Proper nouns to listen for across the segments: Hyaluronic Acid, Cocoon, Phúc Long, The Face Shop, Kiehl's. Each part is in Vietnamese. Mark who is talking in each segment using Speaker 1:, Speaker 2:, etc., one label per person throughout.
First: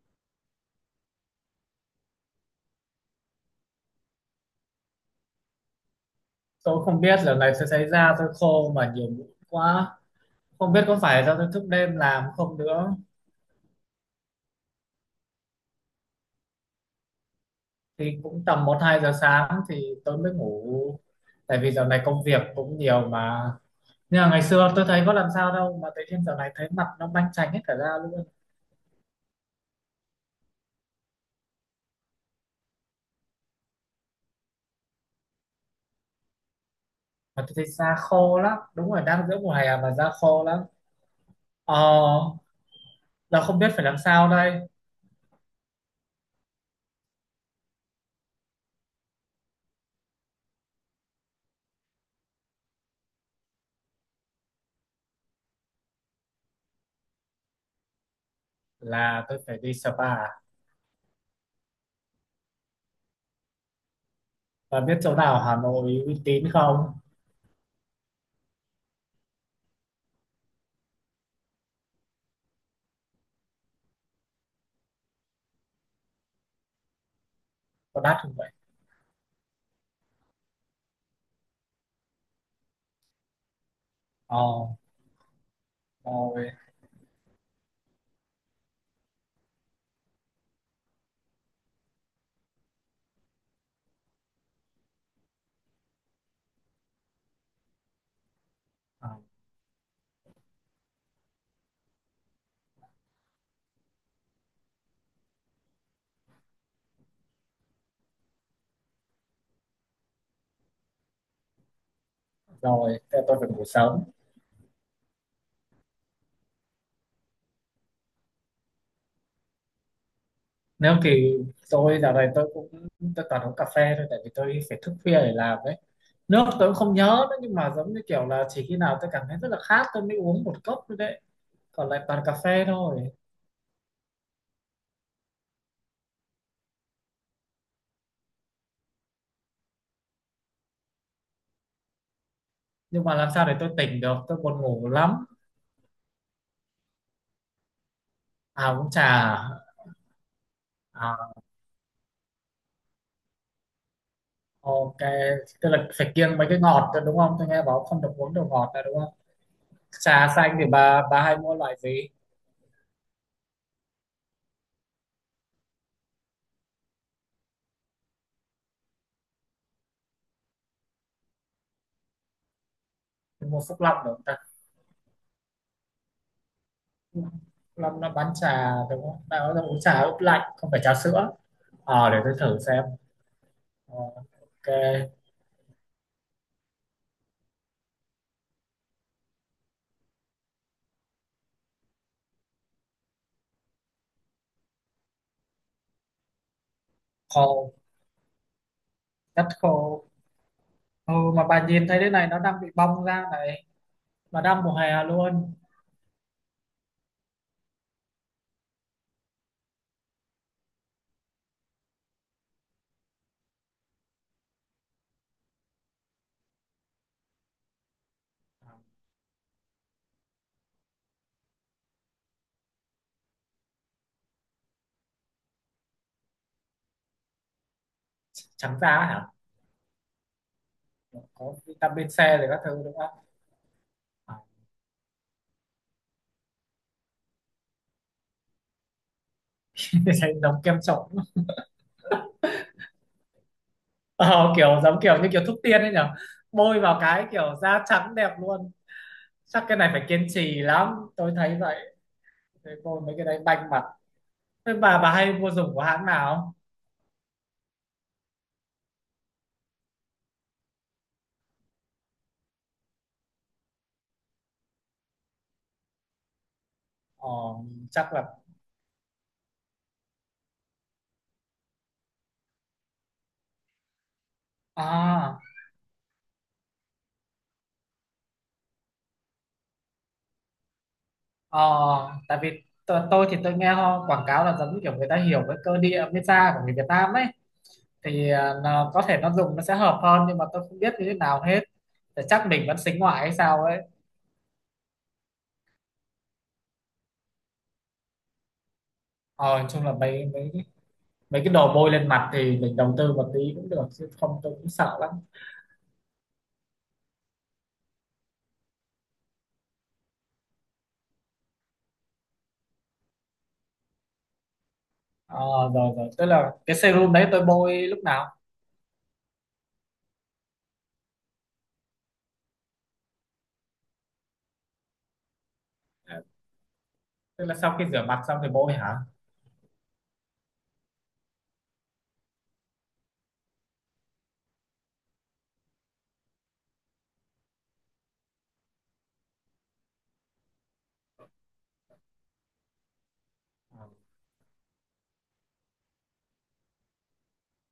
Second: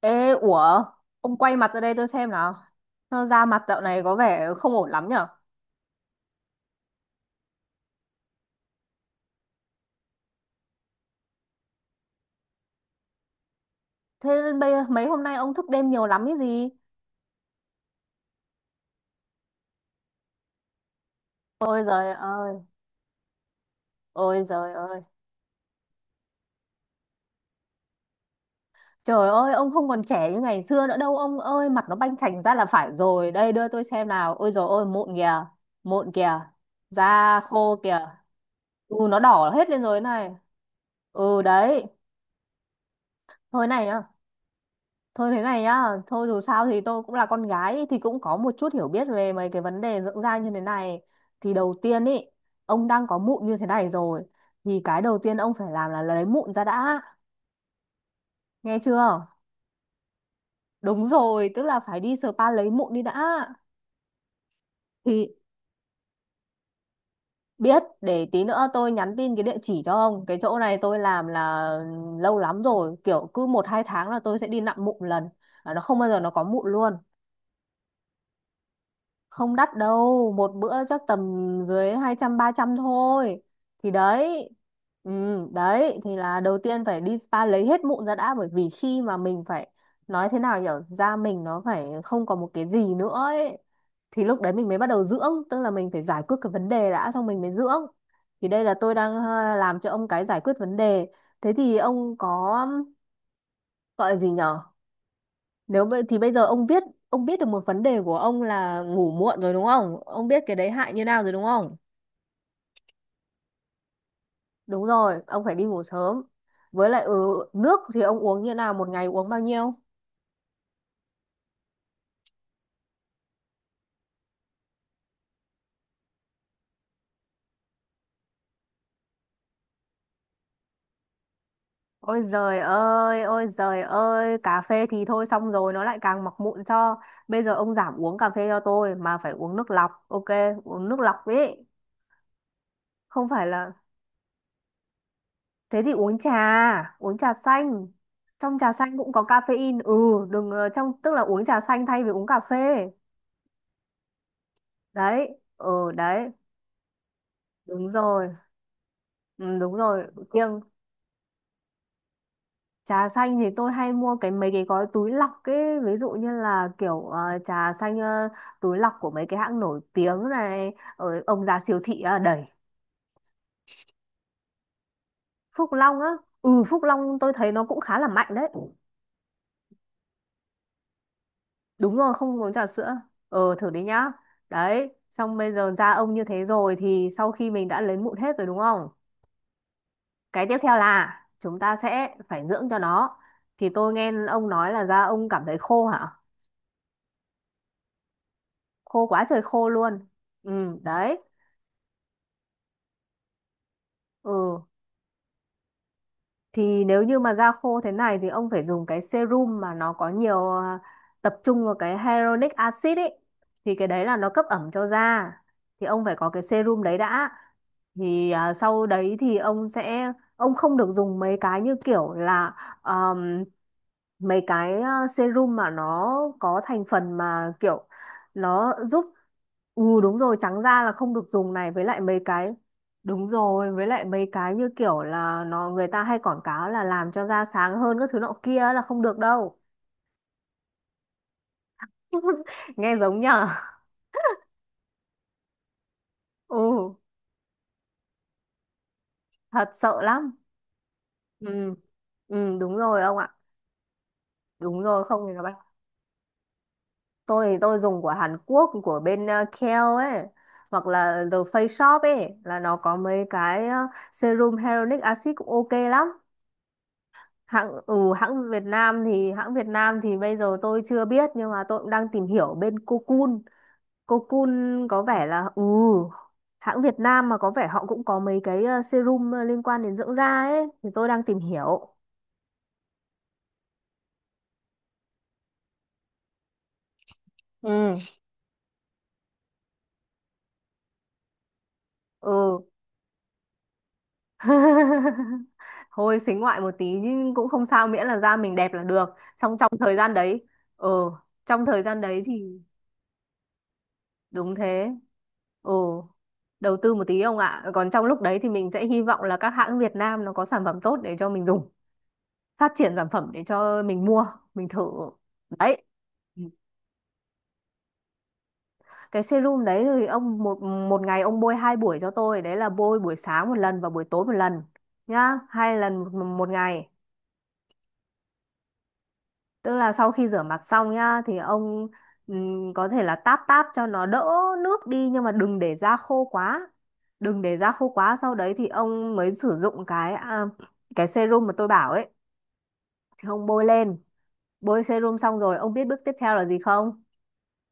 Speaker 1: Ê, ủa, ông quay mặt ra đây tôi xem nào. Da mặt dạo này có vẻ không ổn lắm nhở.
Speaker 2: Tôi không biết là này sẽ xảy ra, tôi khô mà nhiều mũi quá, không biết có phải do tôi thức đêm làm không nữa.
Speaker 1: Thế nên mấy hôm nay ông thức đêm nhiều lắm cái gì?
Speaker 2: Thì cũng tầm một hai giờ sáng thì tôi mới ngủ, tại vì
Speaker 1: Ôi
Speaker 2: giờ này
Speaker 1: giời
Speaker 2: công việc
Speaker 1: ơi,
Speaker 2: cũng nhiều mà. Nhưng mà ngày
Speaker 1: ôi giời
Speaker 2: xưa tôi thấy
Speaker 1: ơi.
Speaker 2: có làm sao đâu mà tự nhiên giờ này thấy mặt nó banh chành hết cả da luôn.
Speaker 1: Trời ơi, ông không còn trẻ như ngày xưa nữa đâu ông ơi, mặt nó banh chành ra là phải rồi. Đây đưa tôi xem nào. Ôi giời ơi, mụn kìa, da
Speaker 2: Mà tôi thấy
Speaker 1: khô
Speaker 2: da
Speaker 1: kìa.
Speaker 2: khô lắm, đúng
Speaker 1: Ừ,
Speaker 2: rồi,
Speaker 1: nó
Speaker 2: đang giữa
Speaker 1: đỏ
Speaker 2: mùa
Speaker 1: hết
Speaker 2: hè
Speaker 1: lên
Speaker 2: mà
Speaker 1: rồi
Speaker 2: da
Speaker 1: này.
Speaker 2: khô lắm.
Speaker 1: Ừ đấy,
Speaker 2: ờ Giờ không
Speaker 1: thôi
Speaker 2: biết phải
Speaker 1: này
Speaker 2: làm
Speaker 1: nhá.
Speaker 2: sao đây.
Speaker 1: Thôi thế này nhá, thôi dù sao thì tôi cũng là con gái thì cũng có một chút hiểu biết về mấy cái vấn đề dưỡng da như thế này. Thì đầu tiên ý, ông đang có mụn như thế này rồi thì cái đầu tiên ông phải làm là lấy mụn ra đã, nghe
Speaker 2: Là
Speaker 1: chưa?
Speaker 2: tôi phải đi spa?
Speaker 1: Đúng rồi, tức là phải đi spa lấy mụn đi đã.
Speaker 2: Và biết chỗ
Speaker 1: Thì
Speaker 2: nào Hà Nội uy tín không?
Speaker 1: biết để tí nữa tôi nhắn tin cái địa chỉ cho ông. Cái chỗ này tôi làm là lâu lắm rồi, kiểu cứ một hai tháng là tôi sẽ đi nặn mụn lần. À, nó không bao giờ nó có mụn luôn.
Speaker 2: Có đắt không vậy?
Speaker 1: Không đắt đâu, một bữa chắc tầm dưới hai trăm ba trăm thôi, thì
Speaker 2: ờ
Speaker 1: đấy. Ừ, đấy thì là
Speaker 2: Rồi.
Speaker 1: đầu tiên phải đi spa lấy hết mụn ra đã, bởi vì khi mà mình phải nói thế nào, hiểu da mình nó phải không còn một cái gì nữa ấy, thì lúc đấy mình mới bắt đầu dưỡng. Tức là mình phải giải quyết cái vấn đề đã, xong mình mới dưỡng. Thì đây là tôi đang
Speaker 2: À,
Speaker 1: làm cho ông cái giải quyết vấn đề. Thế thì ông có gọi là gì nhở, nếu vậy thì bây giờ ông biết được một vấn đề của ông là ngủ muộn rồi, đúng không? Ông biết cái đấy hại như nào rồi đúng không?
Speaker 2: rồi, thế là tôi phải ngủ sớm.
Speaker 1: Đúng rồi, ông phải đi ngủ sớm. Với lại nước thì ông uống như nào, một ngày uống bao nhiêu?
Speaker 2: Nếu thì Tôi dạo này tôi cũng, tôi toàn uống cà phê thôi, tại vì tôi phải thức khuya để làm đấy. Nước tôi cũng không nhớ nữa, nhưng mà giống như kiểu là chỉ khi nào tôi cảm thấy rất là khát tôi mới uống một cốc thôi đấy. Còn lại toàn cà phê thôi.
Speaker 1: Ôi giời ơi, cà phê thì thôi, xong rồi nó lại càng mọc mụn cho. Bây giờ ông giảm uống cà phê cho tôi mà phải uống nước lọc, ok, uống nước lọc ấy.
Speaker 2: Nhưng mà
Speaker 1: Không
Speaker 2: làm sao
Speaker 1: phải
Speaker 2: để tôi
Speaker 1: là,
Speaker 2: tỉnh được, tôi buồn ngủ lắm.
Speaker 1: thế thì uống trà xanh. Trong
Speaker 2: À,
Speaker 1: trà
Speaker 2: uống
Speaker 1: xanh
Speaker 2: trà
Speaker 1: cũng có
Speaker 2: à?
Speaker 1: caffeine. Ừ, đừng ờ, trong tức là
Speaker 2: À,
Speaker 1: uống trà xanh thay vì uống cà phê.
Speaker 2: ok,
Speaker 1: Đấy,
Speaker 2: tức là
Speaker 1: ừ
Speaker 2: phải
Speaker 1: đấy.
Speaker 2: kiêng mấy cái ngọt thôi, đúng không? Tôi nghe bảo
Speaker 1: Đúng
Speaker 2: không được
Speaker 1: rồi,
Speaker 2: uống đồ ngọt là đúng không?
Speaker 1: ừ, đúng rồi.
Speaker 2: Trà xanh
Speaker 1: kiêng
Speaker 2: thì bà hay mua loại gì?
Speaker 1: Trà xanh thì tôi hay mua cái mấy cái gói túi lọc ấy, ví dụ như là kiểu trà xanh, túi lọc của mấy cái hãng nổi tiếng này ở ông già siêu thị đầy.
Speaker 2: Mua Phúc Long được?
Speaker 1: Phúc Long á, ừ Phúc Long tôi thấy nó cũng
Speaker 2: Nó
Speaker 1: khá là
Speaker 2: bán
Speaker 1: mạnh đấy.
Speaker 2: trà đúng không? Nó uống trà ướp lạnh, không phải trà sữa.
Speaker 1: Đúng
Speaker 2: Ờ,
Speaker 1: rồi,
Speaker 2: để tôi
Speaker 1: không uống
Speaker 2: thử
Speaker 1: trà
Speaker 2: xem.
Speaker 1: sữa. Ờ, thử đi
Speaker 2: Ờ,
Speaker 1: nhá.
Speaker 2: ok.
Speaker 1: Đấy, xong bây giờ da ông như thế rồi thì sau khi mình đã lấy mụn hết rồi đúng không, cái tiếp theo là chúng ta sẽ phải dưỡng cho nó. Thì tôi nghe ông nói là da ông cảm thấy khô hả?
Speaker 2: Khô.
Speaker 1: Khô quá trời
Speaker 2: Rất
Speaker 1: khô luôn.
Speaker 2: khô.
Speaker 1: Ừ.
Speaker 2: Ừ,
Speaker 1: Đấy.
Speaker 2: mà bà nhìn thấy thế này, nó đang bị bong ra này. Mà
Speaker 1: Ừ.
Speaker 2: đang mùa hè luôn.
Speaker 1: Thì nếu như mà da khô thế này thì ông phải dùng cái serum mà nó có nhiều, tập trung vào cái hyaluronic acid ấy, thì cái đấy là nó cấp ẩm cho da. Thì ông phải có cái serum đấy đã. Thì sau đấy thì ông sẽ, ông không được dùng mấy cái như kiểu là, um, mấy cái serum mà nó có thành phần mà kiểu nó
Speaker 2: Trắng da
Speaker 1: giúp,
Speaker 2: hả?
Speaker 1: ừ đúng rồi, trắng da là không được dùng
Speaker 2: Có
Speaker 1: này, với lại
Speaker 2: vitamin C
Speaker 1: mấy
Speaker 2: rồi
Speaker 1: cái,
Speaker 2: các thứ đúng không?
Speaker 1: đúng rồi, với lại mấy
Speaker 2: Ờ,
Speaker 1: cái như kiểu là nó, người ta hay quảng cáo là làm cho da sáng hơn các thứ nọ kia là không được đâu.
Speaker 2: thấy giống kem trộn.
Speaker 1: Nghe giống nhở?
Speaker 2: Ờ, kiểu giống kiểu như kiểu thuốc tiên ấy nhở. Bôi
Speaker 1: Ừ,
Speaker 2: vào cái kiểu da trắng đẹp luôn. Chắc
Speaker 1: thật
Speaker 2: cái này
Speaker 1: sợ
Speaker 2: phải kiên
Speaker 1: lắm.
Speaker 2: trì lắm tôi thấy
Speaker 1: Ừ.
Speaker 2: vậy.
Speaker 1: Ừ,
Speaker 2: Thế
Speaker 1: đúng
Speaker 2: bôi
Speaker 1: rồi
Speaker 2: mấy
Speaker 1: ông
Speaker 2: cái
Speaker 1: ạ.
Speaker 2: đấy banh mặt. Thế
Speaker 1: Đúng
Speaker 2: bà
Speaker 1: rồi, không thì
Speaker 2: hay
Speaker 1: nó
Speaker 2: mua
Speaker 1: bay.
Speaker 2: dùng của hãng nào?
Speaker 1: Tôi thì tôi dùng của Hàn Quốc, của bên Kiehl ấy, hoặc là The Face Shop ấy, là nó có mấy cái serum hyaluronic acid cũng ok lắm.
Speaker 2: Ờ,
Speaker 1: Hãng ừ
Speaker 2: chắc là,
Speaker 1: hãng Việt Nam thì hãng Việt Nam thì bây giờ tôi chưa biết, nhưng mà tôi cũng đang tìm hiểu bên Cocoon. Cô Kun có vẻ
Speaker 2: à,
Speaker 1: là, hãng Việt Nam mà có vẻ họ cũng có mấy cái serum liên quan đến dưỡng da ấy, thì tôi đang tìm
Speaker 2: ờ,
Speaker 1: hiểu.
Speaker 2: tại vì tôi thì tôi nghe họ quảng cáo là giống như kiểu người ta hiểu cái cơ địa pizza của người Việt Nam ấy.
Speaker 1: Ừ.
Speaker 2: Thì à, nó, có thể nó dùng nó sẽ hợp hơn, nhưng mà tôi không biết như thế nào hết. Thì chắc
Speaker 1: Ừ.
Speaker 2: mình vẫn xính ngoại hay sao ấy.
Speaker 1: Thôi xính ngoại một tí nhưng cũng không sao, miễn là da mình đẹp là được. Trong
Speaker 2: Ờ, nói
Speaker 1: trong
Speaker 2: chung là
Speaker 1: thời gian
Speaker 2: mấy
Speaker 1: đấy,
Speaker 2: mấy
Speaker 1: ừ,
Speaker 2: mấy cái
Speaker 1: trong
Speaker 2: đồ
Speaker 1: thời
Speaker 2: bôi
Speaker 1: gian
Speaker 2: lên
Speaker 1: đấy
Speaker 2: mặt thì
Speaker 1: thì,
Speaker 2: mình đầu tư một tí cũng được, chứ không tôi
Speaker 1: đúng
Speaker 2: cũng
Speaker 1: thế.
Speaker 2: sợ lắm.
Speaker 1: Ừ, đầu tư một tí ông ạ. Còn trong lúc đấy thì mình sẽ hy vọng là các hãng Việt Nam nó có sản phẩm tốt để cho mình dùng, phát triển sản phẩm để cho mình mua, mình thử.
Speaker 2: Ờ,
Speaker 1: Đấy.
Speaker 2: rồi rồi, tức
Speaker 1: Ừ.
Speaker 2: là cái serum đấy tôi bôi lúc nào?
Speaker 1: Cái serum đấy thì ông, một một ngày ông bôi hai buổi cho tôi, đấy là bôi buổi sáng một lần và buổi tối một lần, nhá, hai lần một,
Speaker 2: À,
Speaker 1: một ngày.
Speaker 2: tức là sau khi rửa mặt xong thì bôi hả?
Speaker 1: Tức là sau khi rửa mặt xong nhá thì ông, có thể là táp táp cho nó đỡ nước đi, nhưng mà đừng để da khô quá, đừng để da khô quá, sau đấy thì ông mới sử dụng cái serum mà tôi bảo ấy, thì ông bôi
Speaker 2: Ờ,
Speaker 1: lên. Bôi serum xong rồi ông biết bước tiếp theo là gì không?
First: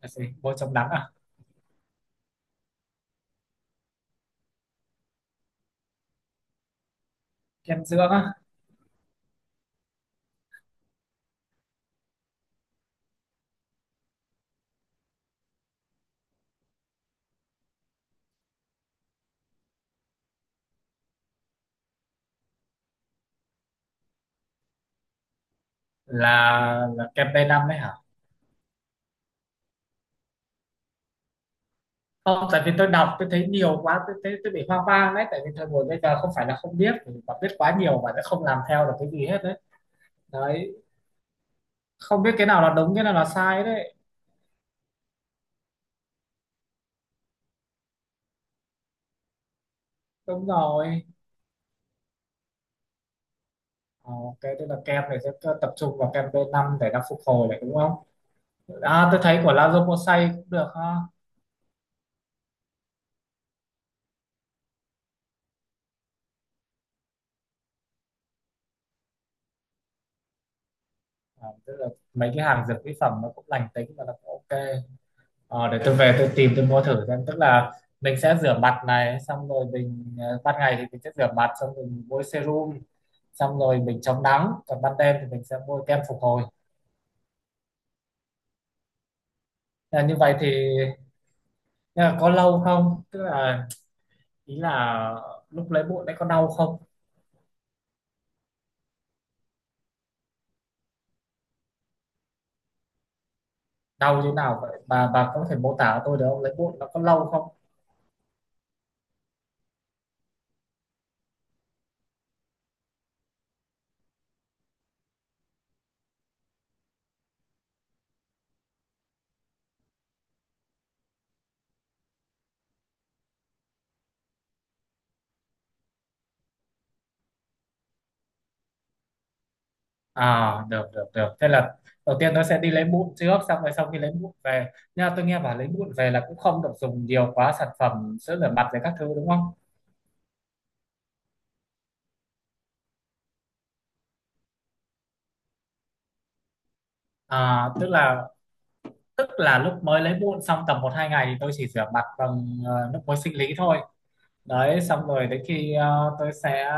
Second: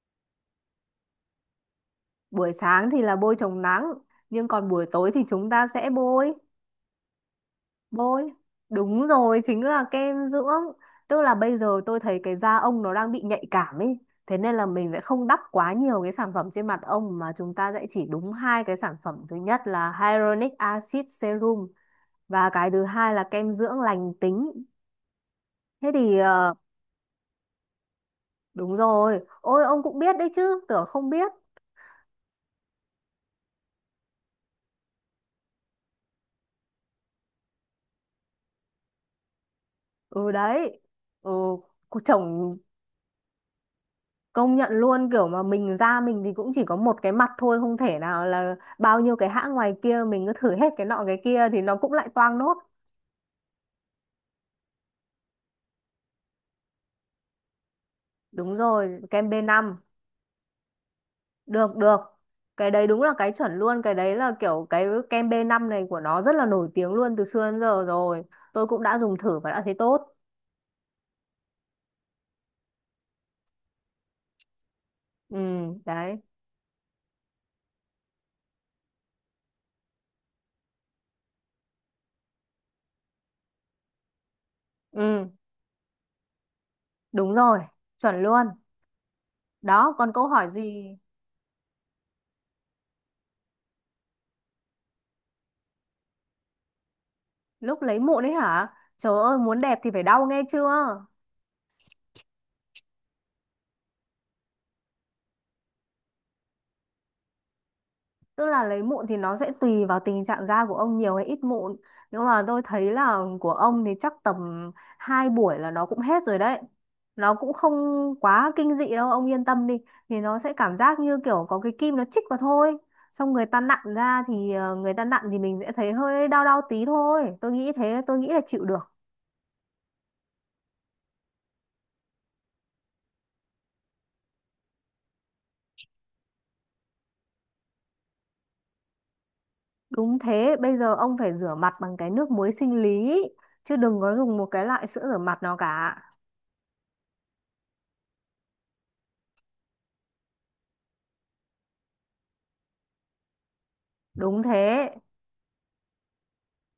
Speaker 2: là gì? Bôi chống nắng à?
Speaker 1: Buổi sáng thì là bôi chống nắng, nhưng còn buổi tối thì chúng ta sẽ bôi.
Speaker 2: Kem dưỡng á?
Speaker 1: Bôi, đúng rồi, chính là kem dưỡng. Tức là bây giờ tôi thấy cái da ông nó đang bị nhạy cảm ấy. Thế nên là mình sẽ không đắp quá nhiều cái sản phẩm trên mặt ông, mà chúng ta sẽ chỉ đúng hai cái sản phẩm. Thứ nhất là Hyaluronic Acid Serum, và cái thứ hai là kem dưỡng lành tính. Thế thì
Speaker 2: Là kem tây năm đấy hả?
Speaker 1: đúng rồi. Ôi ông cũng biết đấy chứ, tưởng không biết.
Speaker 2: Không, tại vì tôi đọc tôi thấy nhiều quá, tôi thấy tôi bị hoang mang đấy, tại vì thời buổi bây giờ không phải là không biết, mà biết quá nhiều mà sẽ không làm theo được cái gì hết đấy.
Speaker 1: Ừ
Speaker 2: Đấy.
Speaker 1: đấy. Ừ,
Speaker 2: Không biết cái
Speaker 1: chồng
Speaker 2: nào là đúng, cái nào là sai đấy.
Speaker 1: công nhận luôn, kiểu mà mình ra, mình thì cũng chỉ có một cái mặt thôi, không thể nào là bao nhiêu cái hãng ngoài kia mình cứ
Speaker 2: Đúng
Speaker 1: thử hết cái
Speaker 2: rồi.
Speaker 1: nọ cái kia thì nó cũng lại toang nốt.
Speaker 2: Ờ, ok, tức là kem này sẽ tập trung vào kem b năm để nó phục hồi này đúng không?
Speaker 1: Đúng rồi,
Speaker 2: À, tôi
Speaker 1: kem b
Speaker 2: thấy của
Speaker 1: năm.
Speaker 2: Lazomosay cũng được ha.
Speaker 1: Được được. Cái đấy đúng là cái chuẩn luôn, cái đấy là kiểu cái kem b năm này của nó rất là nổi tiếng luôn từ xưa đến giờ rồi. Tôi cũng đã dùng thử và đã thấy tốt.
Speaker 2: À, tức là mấy cái hàng dược mỹ phẩm nó cũng lành tính và nó cũng ok.
Speaker 1: Ừ,
Speaker 2: Ờ, để tôi về
Speaker 1: đấy.
Speaker 2: tôi tìm tôi mua thử xem. Tức là mình sẽ rửa mặt này, xong rồi mình ờ, ban ngày thì mình sẽ rửa mặt xong rồi mình bôi serum, xong rồi mình chống nắng, còn ban đêm thì
Speaker 1: Ừ,
Speaker 2: mình sẽ bôi kem phục hồi.
Speaker 1: đúng rồi, chuẩn luôn. Đó,
Speaker 2: À,
Speaker 1: còn
Speaker 2: như
Speaker 1: câu
Speaker 2: vậy thì
Speaker 1: hỏi gì?
Speaker 2: nhưng mà có lâu không, tức là ý là lúc lấy bụi đấy có đau không?
Speaker 1: Lúc lấy mụn ấy hả? Trời ơi, muốn đẹp thì phải đau, nghe chưa?
Speaker 2: Đau như nào vậy bà? Có thể mô tả cho tôi được không? Lấy bụi nó có lâu không?
Speaker 1: Tức là lấy mụn thì nó sẽ tùy vào tình trạng da của ông nhiều hay ít mụn. Nhưng mà tôi thấy là của ông thì chắc tầm 2 buổi là nó cũng hết rồi đấy. Nó cũng không quá kinh dị đâu, ông yên tâm đi. Thì nó sẽ cảm giác như kiểu có cái kim nó chích vào thôi. Xong người ta nặn ra thì, người ta nặn thì mình sẽ thấy hơi đau đau tí thôi. Tôi nghĩ thế, tôi nghĩ là chịu được.
Speaker 2: À, được được được. Thế là đầu tiên nó sẽ đi lấy mụn trước, xong rồi sau khi lấy mụn về. Nhưng mà tôi nghe bảo lấy mụn về là cũng không được dùng nhiều quá sản phẩm sữa rửa mặt rồi các thứ đúng không?
Speaker 1: Đúng thế, bây giờ ông phải rửa mặt bằng cái nước muối sinh lý. Chứ đừng có dùng một cái loại sữa rửa mặt nào cả.
Speaker 2: À, tức là lúc mới lấy mụn xong tầm một hai ngày thì tôi chỉ rửa mặt bằng ờ, nước muối sinh lý thôi.
Speaker 1: Đúng
Speaker 2: Đấy,
Speaker 1: thế,
Speaker 2: xong rồi đến khi ờ, tôi sẽ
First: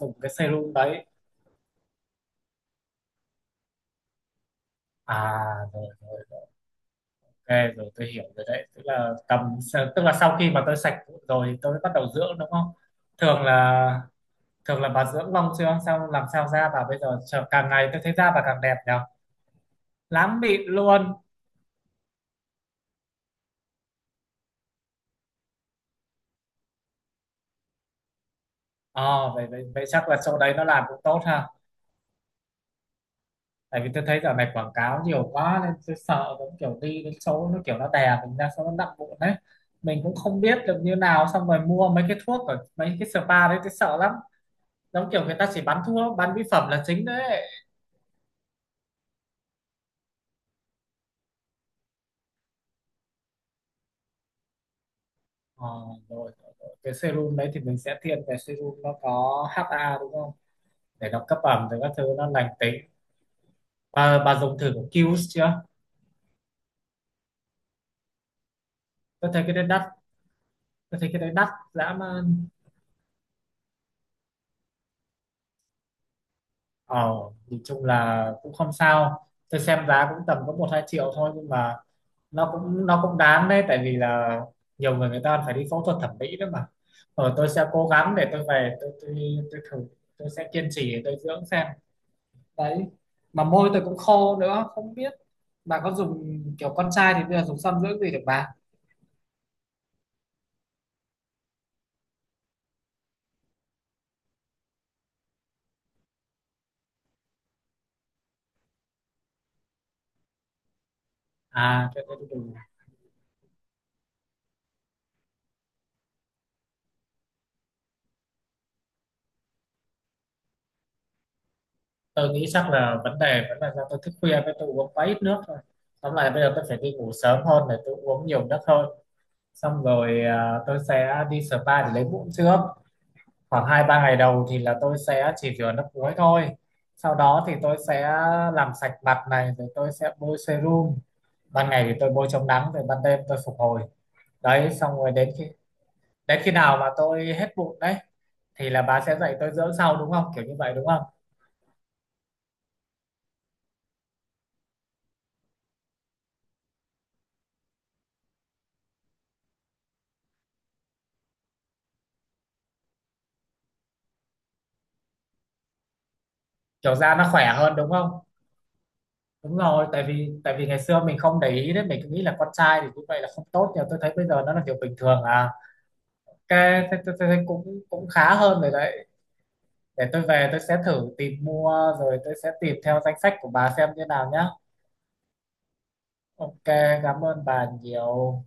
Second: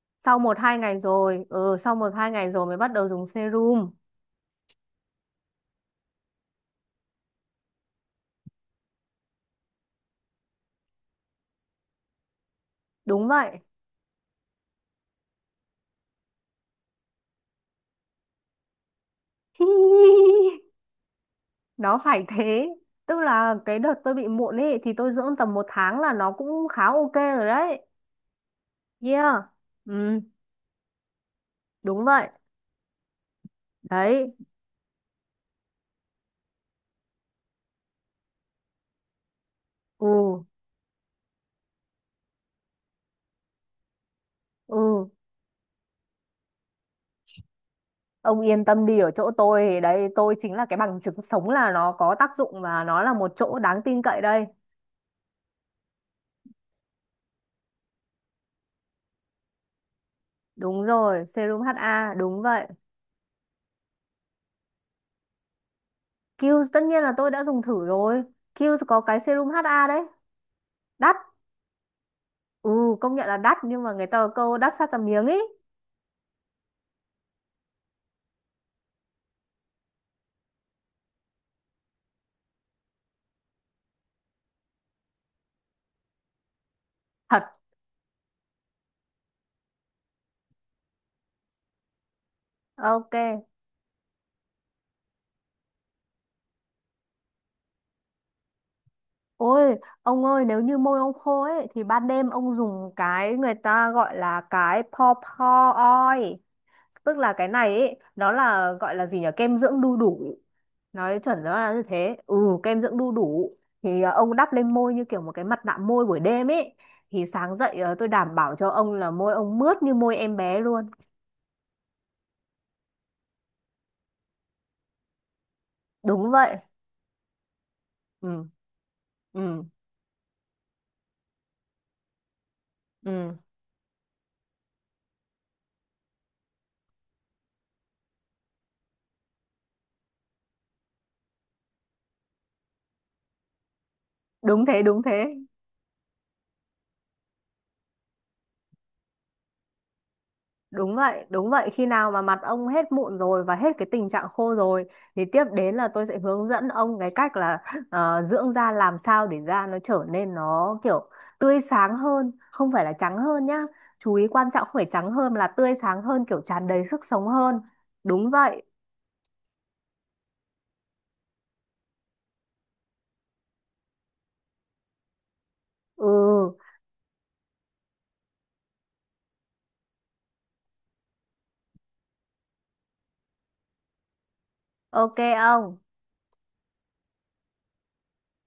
Speaker 2: dùng cái
Speaker 1: sau một
Speaker 2: serum
Speaker 1: hai ngày
Speaker 2: đấy.
Speaker 1: rồi, ừ sau một hai ngày rồi mới bắt đầu dùng serum.
Speaker 2: À, rồi rồi, ok rồi, tôi hiểu rồi đấy. Tức là tầm, tức là sau khi mà tôi sạch mụn rồi thì tôi bắt đầu dưỡng đúng không?
Speaker 1: Đúng
Speaker 2: Thường
Speaker 1: vậy.
Speaker 2: là, thường là bà dưỡng lông chưa sao làm sao da bà bây giờ càng ngày tôi thấy da bà càng đẹp nhở. Lắm mịn luôn.
Speaker 1: Nó phải thế, tức là cái đợt tôi bị mụn ấy thì tôi dưỡng tầm một tháng là nó cũng khá ok rồi đấy.
Speaker 2: Ờ
Speaker 1: Yeah.
Speaker 2: vậy, vậy vậy chắc là
Speaker 1: Ừ.
Speaker 2: chỗ đấy nó làm cũng tốt ha.
Speaker 1: Đúng vậy.
Speaker 2: Tại vì tôi thấy giờ
Speaker 1: Đấy.
Speaker 2: này quảng cáo nhiều quá nên tôi sợ giống kiểu đi đến chỗ nó kiểu nó đè mình ra xong nó nặng bụng đấy. Mình
Speaker 1: Ừ.
Speaker 2: cũng không biết được như nào, xong rồi mua mấy cái thuốc ở mấy cái spa đấy tôi sợ lắm.
Speaker 1: Ừ.
Speaker 2: Giống kiểu người ta chỉ bán thuốc bán mỹ phẩm là chính đấy.
Speaker 1: Ông yên tâm đi, ở chỗ tôi thì đấy, tôi chính là cái bằng chứng sống là nó có tác dụng và nó là một chỗ đáng tin cậy đây.
Speaker 2: Ờ, rồi, rồi, rồi. Cái serum đấy thì mình sẽ thiên về serum nó có HA đúng không?
Speaker 1: Đúng
Speaker 2: Để nó
Speaker 1: rồi,
Speaker 2: cấp
Speaker 1: serum
Speaker 2: ẩm rồi các thứ,
Speaker 1: HA,
Speaker 2: nó
Speaker 1: đúng
Speaker 2: lành
Speaker 1: vậy.
Speaker 2: tính. Bà dùng thử của Qs chưa?
Speaker 1: Kiehl's tất nhiên là tôi đã dùng thử rồi. Kiehl's có cái
Speaker 2: Tôi thấy
Speaker 1: serum
Speaker 2: cái đấy đắt.
Speaker 1: HA đấy.
Speaker 2: Tôi thấy
Speaker 1: Đắt.
Speaker 2: cái đấy đắt dã man.
Speaker 1: Ừ, công nhận là đắt nhưng mà người ta có câu đắt sát ra miếng ý.
Speaker 2: Ờ, nhìn chung là cũng không sao, tôi xem giá cũng tầm có một hai triệu thôi, nhưng mà nó cũng đáng đấy, tại vì là nhiều người, người ta phải đi phẫu thuật thẩm mỹ đó mà. Ờ,
Speaker 1: Thật.
Speaker 2: tôi sẽ cố gắng để tôi về tôi thử. Tôi sẽ kiên trì để tôi dưỡng xem. Đấy.
Speaker 1: Ok.
Speaker 2: Mà môi tôi cũng khô nữa không biết. Bà có dùng kiểu con trai thì bây giờ dùng son dưỡng gì được bà?
Speaker 1: Ôi, ông ơi, nếu như môi ông khô ấy thì ban đêm ông dùng cái người ta gọi là cái paw paw oil, tức là cái này ấy nó là, gọi là gì nhỉ, kem dưỡng đu đủ, nói chuẩn nó là như
Speaker 2: À, cho
Speaker 1: thế,
Speaker 2: tôi
Speaker 1: ừ,
Speaker 2: đi.
Speaker 1: kem dưỡng đu đủ, thì ông đắp lên môi như kiểu một cái mặt nạ môi buổi đêm ấy, thì sáng dậy tôi đảm bảo cho ông là môi ông mướt như môi em bé luôn.
Speaker 2: Tôi nghĩ chắc là vấn đề vẫn là do tôi thức khuya với tôi uống quá ít nước thôi. Tóm
Speaker 1: Đúng
Speaker 2: lại bây giờ
Speaker 1: vậy.
Speaker 2: tôi phải đi ngủ sớm hơn để tôi uống
Speaker 1: Ừ.
Speaker 2: nhiều nước hơn.
Speaker 1: Ừ.
Speaker 2: Xong rồi à, tôi sẽ đi spa để lấy mụn trước.
Speaker 1: Ừ.
Speaker 2: Khoảng hai ba ngày đầu thì là tôi sẽ chỉ rửa nước muối thôi. Sau đó thì tôi sẽ làm sạch mặt này rồi tôi sẽ bôi serum. Ban ngày thì tôi bôi chống nắng, rồi ban đêm tôi phục hồi.
Speaker 1: Đúng
Speaker 2: Đấy,
Speaker 1: thế,
Speaker 2: xong
Speaker 1: đúng
Speaker 2: rồi đến
Speaker 1: thế.
Speaker 2: khi, đến khi nào mà tôi hết mụn đấy thì là bà sẽ dạy tôi dưỡng sau đúng không, kiểu như vậy đúng
Speaker 1: Đúng
Speaker 2: không?
Speaker 1: vậy, đúng vậy. Khi nào mà mặt ông hết mụn rồi và hết cái tình trạng khô rồi thì tiếp đến là tôi sẽ hướng dẫn ông cái cách là, dưỡng da làm sao để da nó trở nên nó kiểu tươi sáng hơn, không phải là trắng hơn nhá. Chú ý quan trọng, không phải trắng hơn mà là tươi sáng hơn, kiểu tràn đầy
Speaker 2: Kiểu
Speaker 1: sức
Speaker 2: da
Speaker 1: sống
Speaker 2: nó khỏe
Speaker 1: hơn.
Speaker 2: hơn đúng không?
Speaker 1: Đúng vậy.
Speaker 2: Đúng rồi, tại vì ngày xưa mình không để ý đấy, mình cứ nghĩ là con trai thì như vậy là không tốt, nhưng mà tôi thấy bây giờ nó là điều bình thường à.
Speaker 1: Ừ,
Speaker 2: Cái thế, thế, thế, thế cũng cũng khá hơn rồi đấy. Để tôi về tôi sẽ thử tìm mua rồi tôi sẽ tìm theo danh sách của bà xem như nào nhá.
Speaker 1: ok ông.
Speaker 2: Ok. Cảm ơn bà nhiều.